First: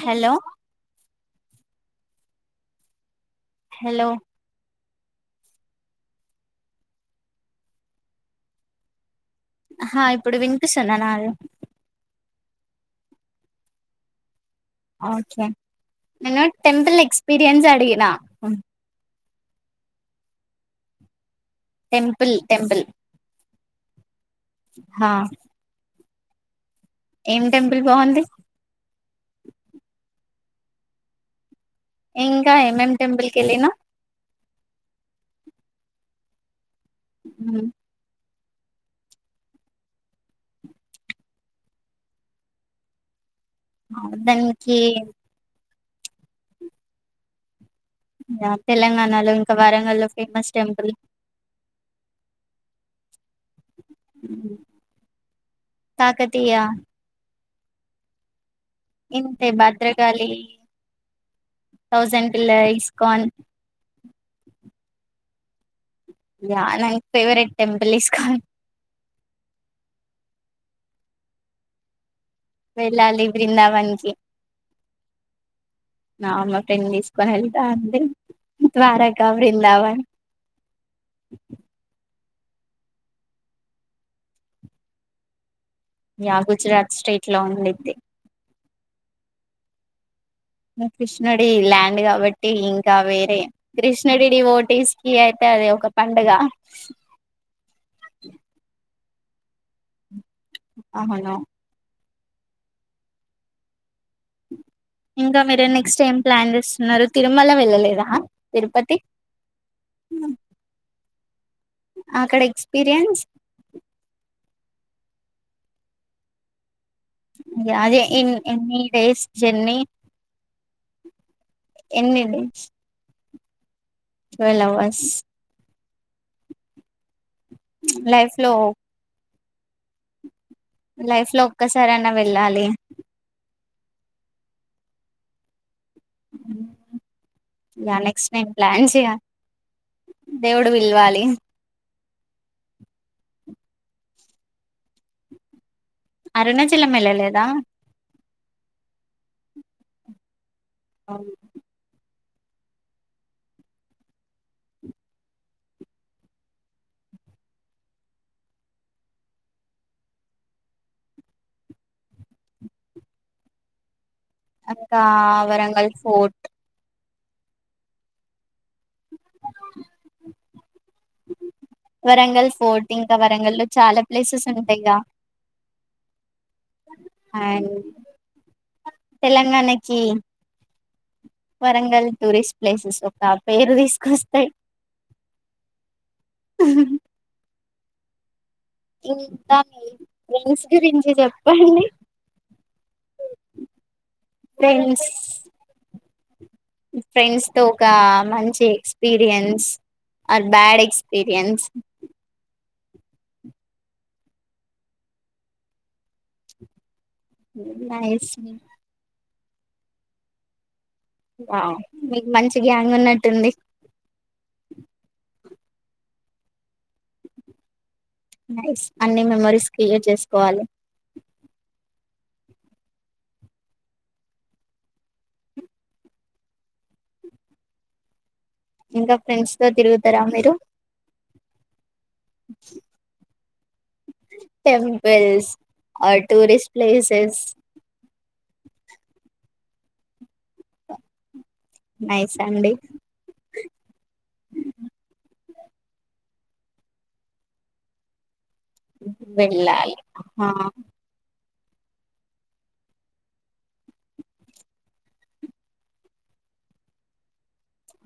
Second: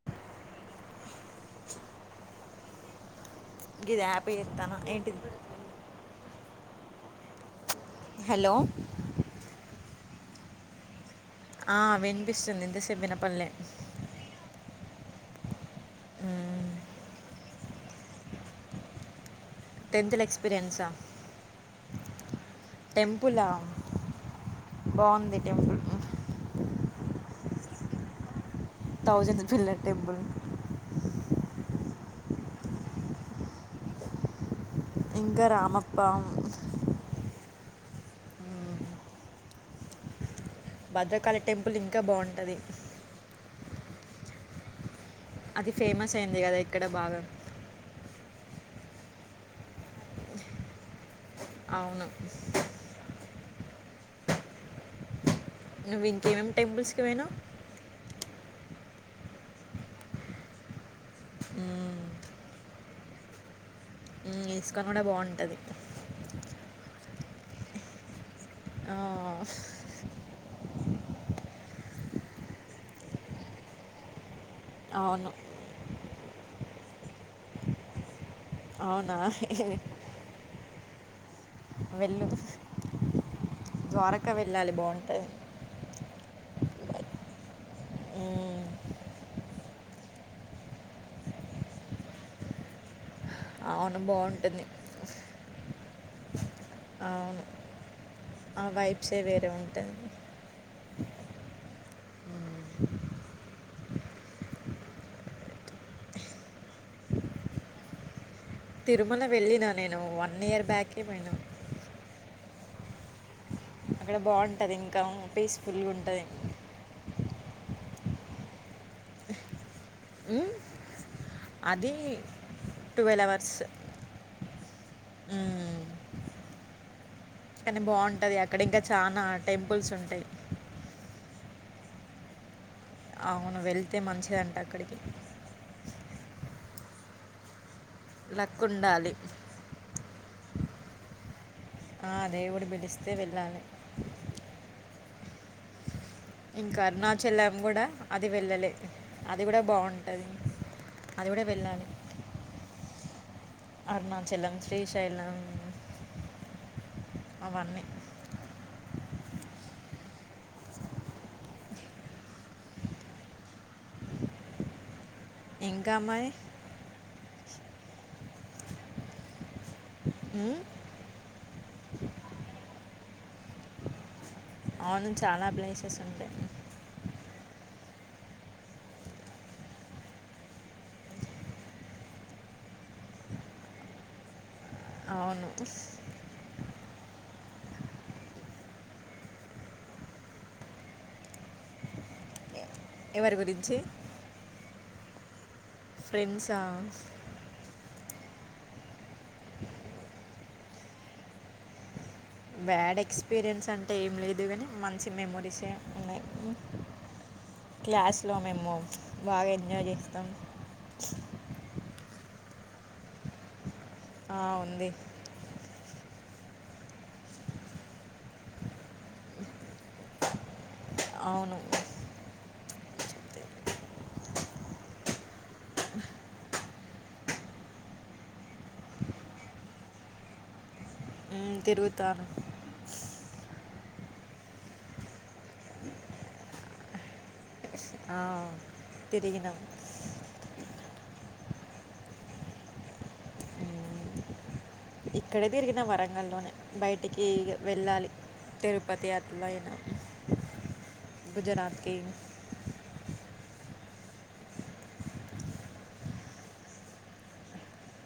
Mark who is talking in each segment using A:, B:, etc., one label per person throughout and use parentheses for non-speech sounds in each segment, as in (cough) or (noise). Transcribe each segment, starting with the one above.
A: Hello
B: ఇది
A: hello
B: happy ఇస్తాను ఏంటి హలో
A: ఆహా ఇప్పుడు వినిపిస్తున్నా నా
B: ఆ వినిపిస్తుంది ఇంత సేపు వినపెదలె
A: ఓకే నన్న టెంపుిల్ ఎక్స్పీరియన్స్ అడిగినా
B: టెన్త్ల ఎక్స్పీరియన్సా
A: టెంపుల్ టెంపుల్
B: టెంపులా
A: హా
B: బాగుంది టెంపుల్
A: ఏం టెంపుల్ బాగుంది
B: తౌసంద్ బిళ్ళ టెంపుల్
A: ఇంకా ఎం ఎం టెంపుల్కిెళ్లినా
B: ఇంకా రామప్ప
A: అ
B: భద్రకాళి టెంపుల్ ఇంకా బాగుంటంది
A: అర్థానికి
B: అది ఫేమస్ అయింది కదా ఇక్కడ బాగా
A: తెలంగాణలో ఇంకా వరంగల్ల్లో ఫేమస్ టెంపుల్
B: అవును
A: అ
B: నువ్వు ఇంకేమేమి టెంపుల్స్ కి పోయినావు
A: ఇంతే భద్రకాళి
B: మ్మ్.
A: థౌసండ్ పిల్లర్స్ ఇస్కాన్
B: మ్మ్, ఇస్కాన్ కూడా బాగుంటుంది
A: యా నం ఫేవరెట్ టెంపుల్ ఇస్కాాన్
B: ఆ
A: వెళ్ళాలి బృందావన్ కి
B: అవును
A: నా అమ్మ ఫ్రెండ్ తీసుకొని వెళ్తా అడి
B: అవునా
A: ద్వారకగాబ్రిందావని
B: ద్వారక వెళ్ళాలి బాగుంటుంది
A: యా గుజరాత్ స్టేట్ లోలా ఉంది
B: మ్మ్
A: నా కృష్ణుడి ల్యాండ్ కాబట్టి ఇంకా వేరే
B: అవును.
A: కృష్ణడిడి
B: బావుంటుంది.
A: ఓటీస్కి అయితే అది ఒక పండుగ
B: చెసే వేరే ఉంటది
A: అవును ఇంకా మీరు నెక్స్ట్ ఏం ప్లాన్ చేస్తున్నారు తిరుమల వెళ్ళలేదా తిరుపతి
B: తిరుమల వెళ్ళిన నేను వన్ ఇయర్ బ్యాకే పోయినం
A: అక్కడ ఎక్స్పీరియన్స్
B: అక్కడ బాగుంటుంది ఇంకా పీస్ఫుల్గా ఉంటది
A: అ అదే ఇన్ ఎన్ని డేస్ జర్నీ
B: హ్మ్ అది
A: ఎన్ని days
B: twelve hours
A: twelve hours
B: hmm. కానీ
A: లైఫ్
B: బాగుంటది
A: లో
B: అక్కడ ఇంకా చనా టెంపుల్స్ ఉంటాయి
A: ఇట్ లో ఒక్కసారి అయినా వెళ్ళాలి
B: అవును వెళ్తే మంచిదంట అక్కడికి
A: నెక్స్ట్ టైమ్
B: లక్
A: ప్లాన్ చేయ
B: ఉండాలి.
A: దేవుడు విలవాలి
B: ఆ దేవుడు పిలిస్తే వెళ్ళాలి ఇంకా
A: అరుణచల్లం వెళ్ళలేదా
B: అరుణాచలం కూడా అది వెళ్ళలే అది కూడా బాగుంటది అది కూడా వెళ్ళాలి అరుణాచలం శ్రీశైలం అవన్నీ
A: ఇంకా వరంగల్
B: ఇంకా మరి
A: ఫోర్ట్
B: హ్మ్
A: వరంగల్ ఫోర్ట్ ఇంకా వరంగల్ లో చాలా ప్లేసెస్ ఉంటాయిగా
B: అవును చాలా ప్లేసెస్ ఉంటాయి
A: అండ్ తెలంగాణకి వరంగల్ టూరిస్ట్ ప్లేసెస్ ఒక పేరు తీసుకొస్తాయి
B: అవును
A: అ ఇంతా ఫ్రెండ్స్ గురించి చెప్పండి
B: ఎవరి గురించి
A: ఫ్రెండ్స్
B: ఫ్రెండ్స్ ఆ
A: ఫ్రెండ్స్ తో ఒక మంచి ఎక్స్పీరియన్స్ ఆ బ్యాడ్ ఎక్స్పీరియన్స్
B: బ్యాడ్ ఎక్స్పీరియన్స్ అంటే ఏం లేదు కానీ మంచి మెమరీసే ఉన్నాయి క్లాస్
A: నైస్
B: లో మేము బాగా ఎంజాయ్ చేస్తాం
A: మీకు మంచి గ్యాంగ్ ఉన్నట్టుంది
B: ఆ ఉంది
A: నైస్ అన్ని మెమరీస్ క్రియేట్ చేసుకోవాలి
B: అవును
A: ఇంకా ఫ్రెండ్స్ తో తిరుగుతారా మీరు
B: హ్మ్ తిరుగుతాను
A: టెంపుల్స్ టూరిస్ట్ ప్లేసెస్
B: ఆ తిరిగినాం
A: నైస్ అండి
B: హ్మ్. ఇక్కడే తిరిగిన వరంగల్లోనే బయటికి వెళ్ళాలి తిరుపతి
A: వెళ్ళాలి హా
B: గుజరాత్ కి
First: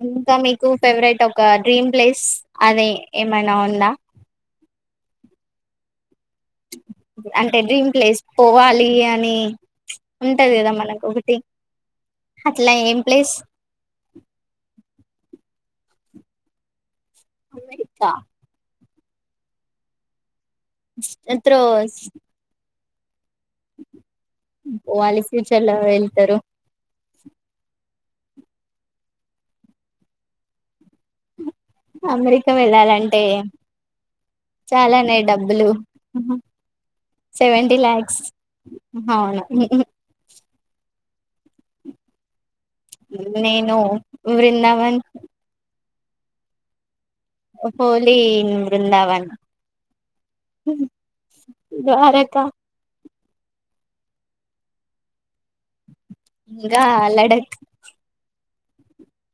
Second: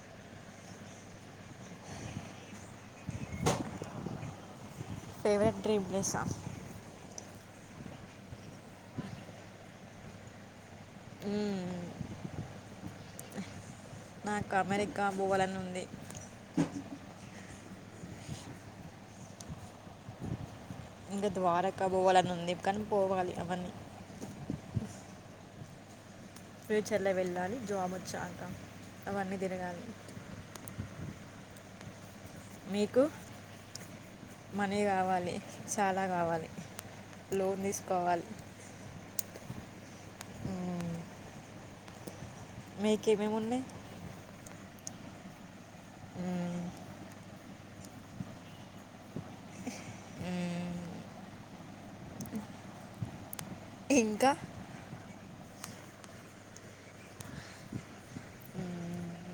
A: ఇంకా మీకు ఫేవరెట్ ఒక డ్రీమ్ ప్లేస్ అని ఏమైనా ఉందా
B: ఫేవరెట్ డ్రీమ్ ప్లేసా
A: (inaudible) అంటే డ్రీమ్ ప్లేస్ పోవాలి అని, ప్చ్ ఉంటది కదా. మనకు ఒకటి
B: హ్మ్.
A: అట్లా ఏం ప్లేస్
B: నాకు అమెరికా బోవాలనీ ఉంది.
A: అమెరికా
B: ఇంకా ద్వారక్క
A: త్రోస్
B: పోవాలని ఉంది, కానీ పోవాలి అవన్నీ
A: పోవాలి ఫ్యూచర్ లో వేల్
B: ఫ్యూచర్లో వెళ్ళాలి. జాబ్ వచ్చాక అవన్నీ తిరగాలి
A: అమెరికా
B: మీకు?
A: వెళ్ళాలంటే.
B: మనీ
A: చాలానే
B: కావాలి,
A: డబ్బులు
B: చాలా కావాలి, లోన్
A: సెవెంటీ లాక్స్
B: తీసుకోవాలి.
A: అవును
B: హ్మ్. మీకేమేమున్నాయి?
A: నేను వృందావన్
B: హ్మ్.
A: ఓహోలీ బృందావన్
B: హ్మ్.
A: ఉహ్ ద్వారక
B: ఇంకా
A: ఇంగా లడక్
B: హ్మ్.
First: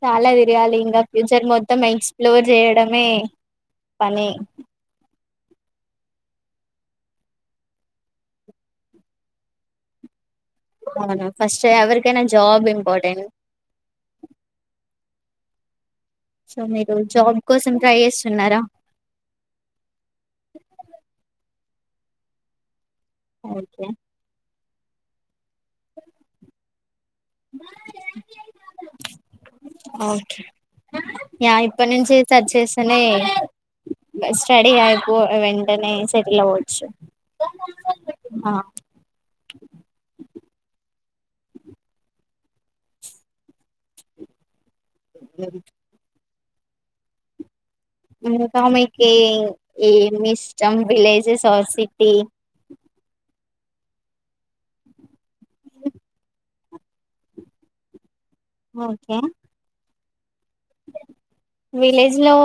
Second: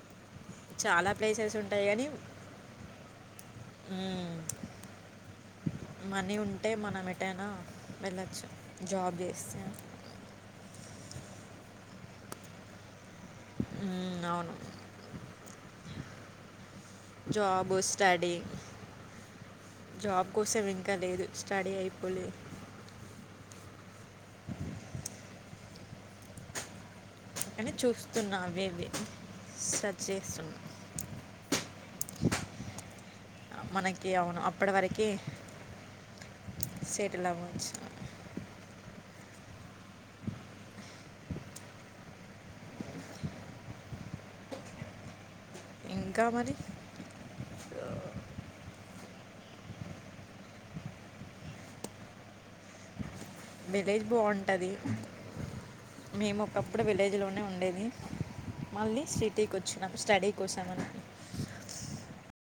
A: చాలా జె యాలి ఇంగా
B: చాలా
A: ఫ్యూచర్
B: ప్లేసెస్
A: మొత్తం.
B: ఉంటాయి కానీ
A: ఎక్స్ప్లోర్ చేయడమే పని.
B: హ్మ్, మనీ ఉంటే మనం ఎటైనా వెళ్ళచ్చు. జాబ్ చేసే.
A: అవును ఫస్ట్ ఎవరికైనా జాబ్ ఇంపార్టెంట్.
B: హ్మ్, అవును
A: సో మీరు
B: జాబ్,
A: కోసం ట్రై
B: స్టడీ.
A: చేస్తున్నారా
B: జాబ్ కోసం ఇంకా లేదు స్టడీ అయిప్ పోలే
A: ఓకే (inaudible)
B: అని చూస్తున్నా. అవేవి సర్చ్ చేస్తున్నా.
A: యా ఇప్పటి నుంచి సెర్చ్ చేస్తనే
B: మనకి అవును అప్పటి
A: స్టడీ
B: వరకు
A: అయిపో వెంటనే సెటిల్ అవ్వచ్చు.
B: సెటిల్ అవ్వచ్చు
A: ఉహ్ మా గది
B: ఇంకా మరి
A: ఇంకొక అమైతే ఈ మి ఇష్టం విలేజెస్ ఆర్ సిటీ
B: విలేజ్ బావుంటది. మేము ఒకప్పుడు విలేజ్లోనే ఉండేది. మళ్ళీ
A: ఓకే
B: సిటీకి వచ్చినము, స్టడీ కోసం అని.
A: విలేజ్ లో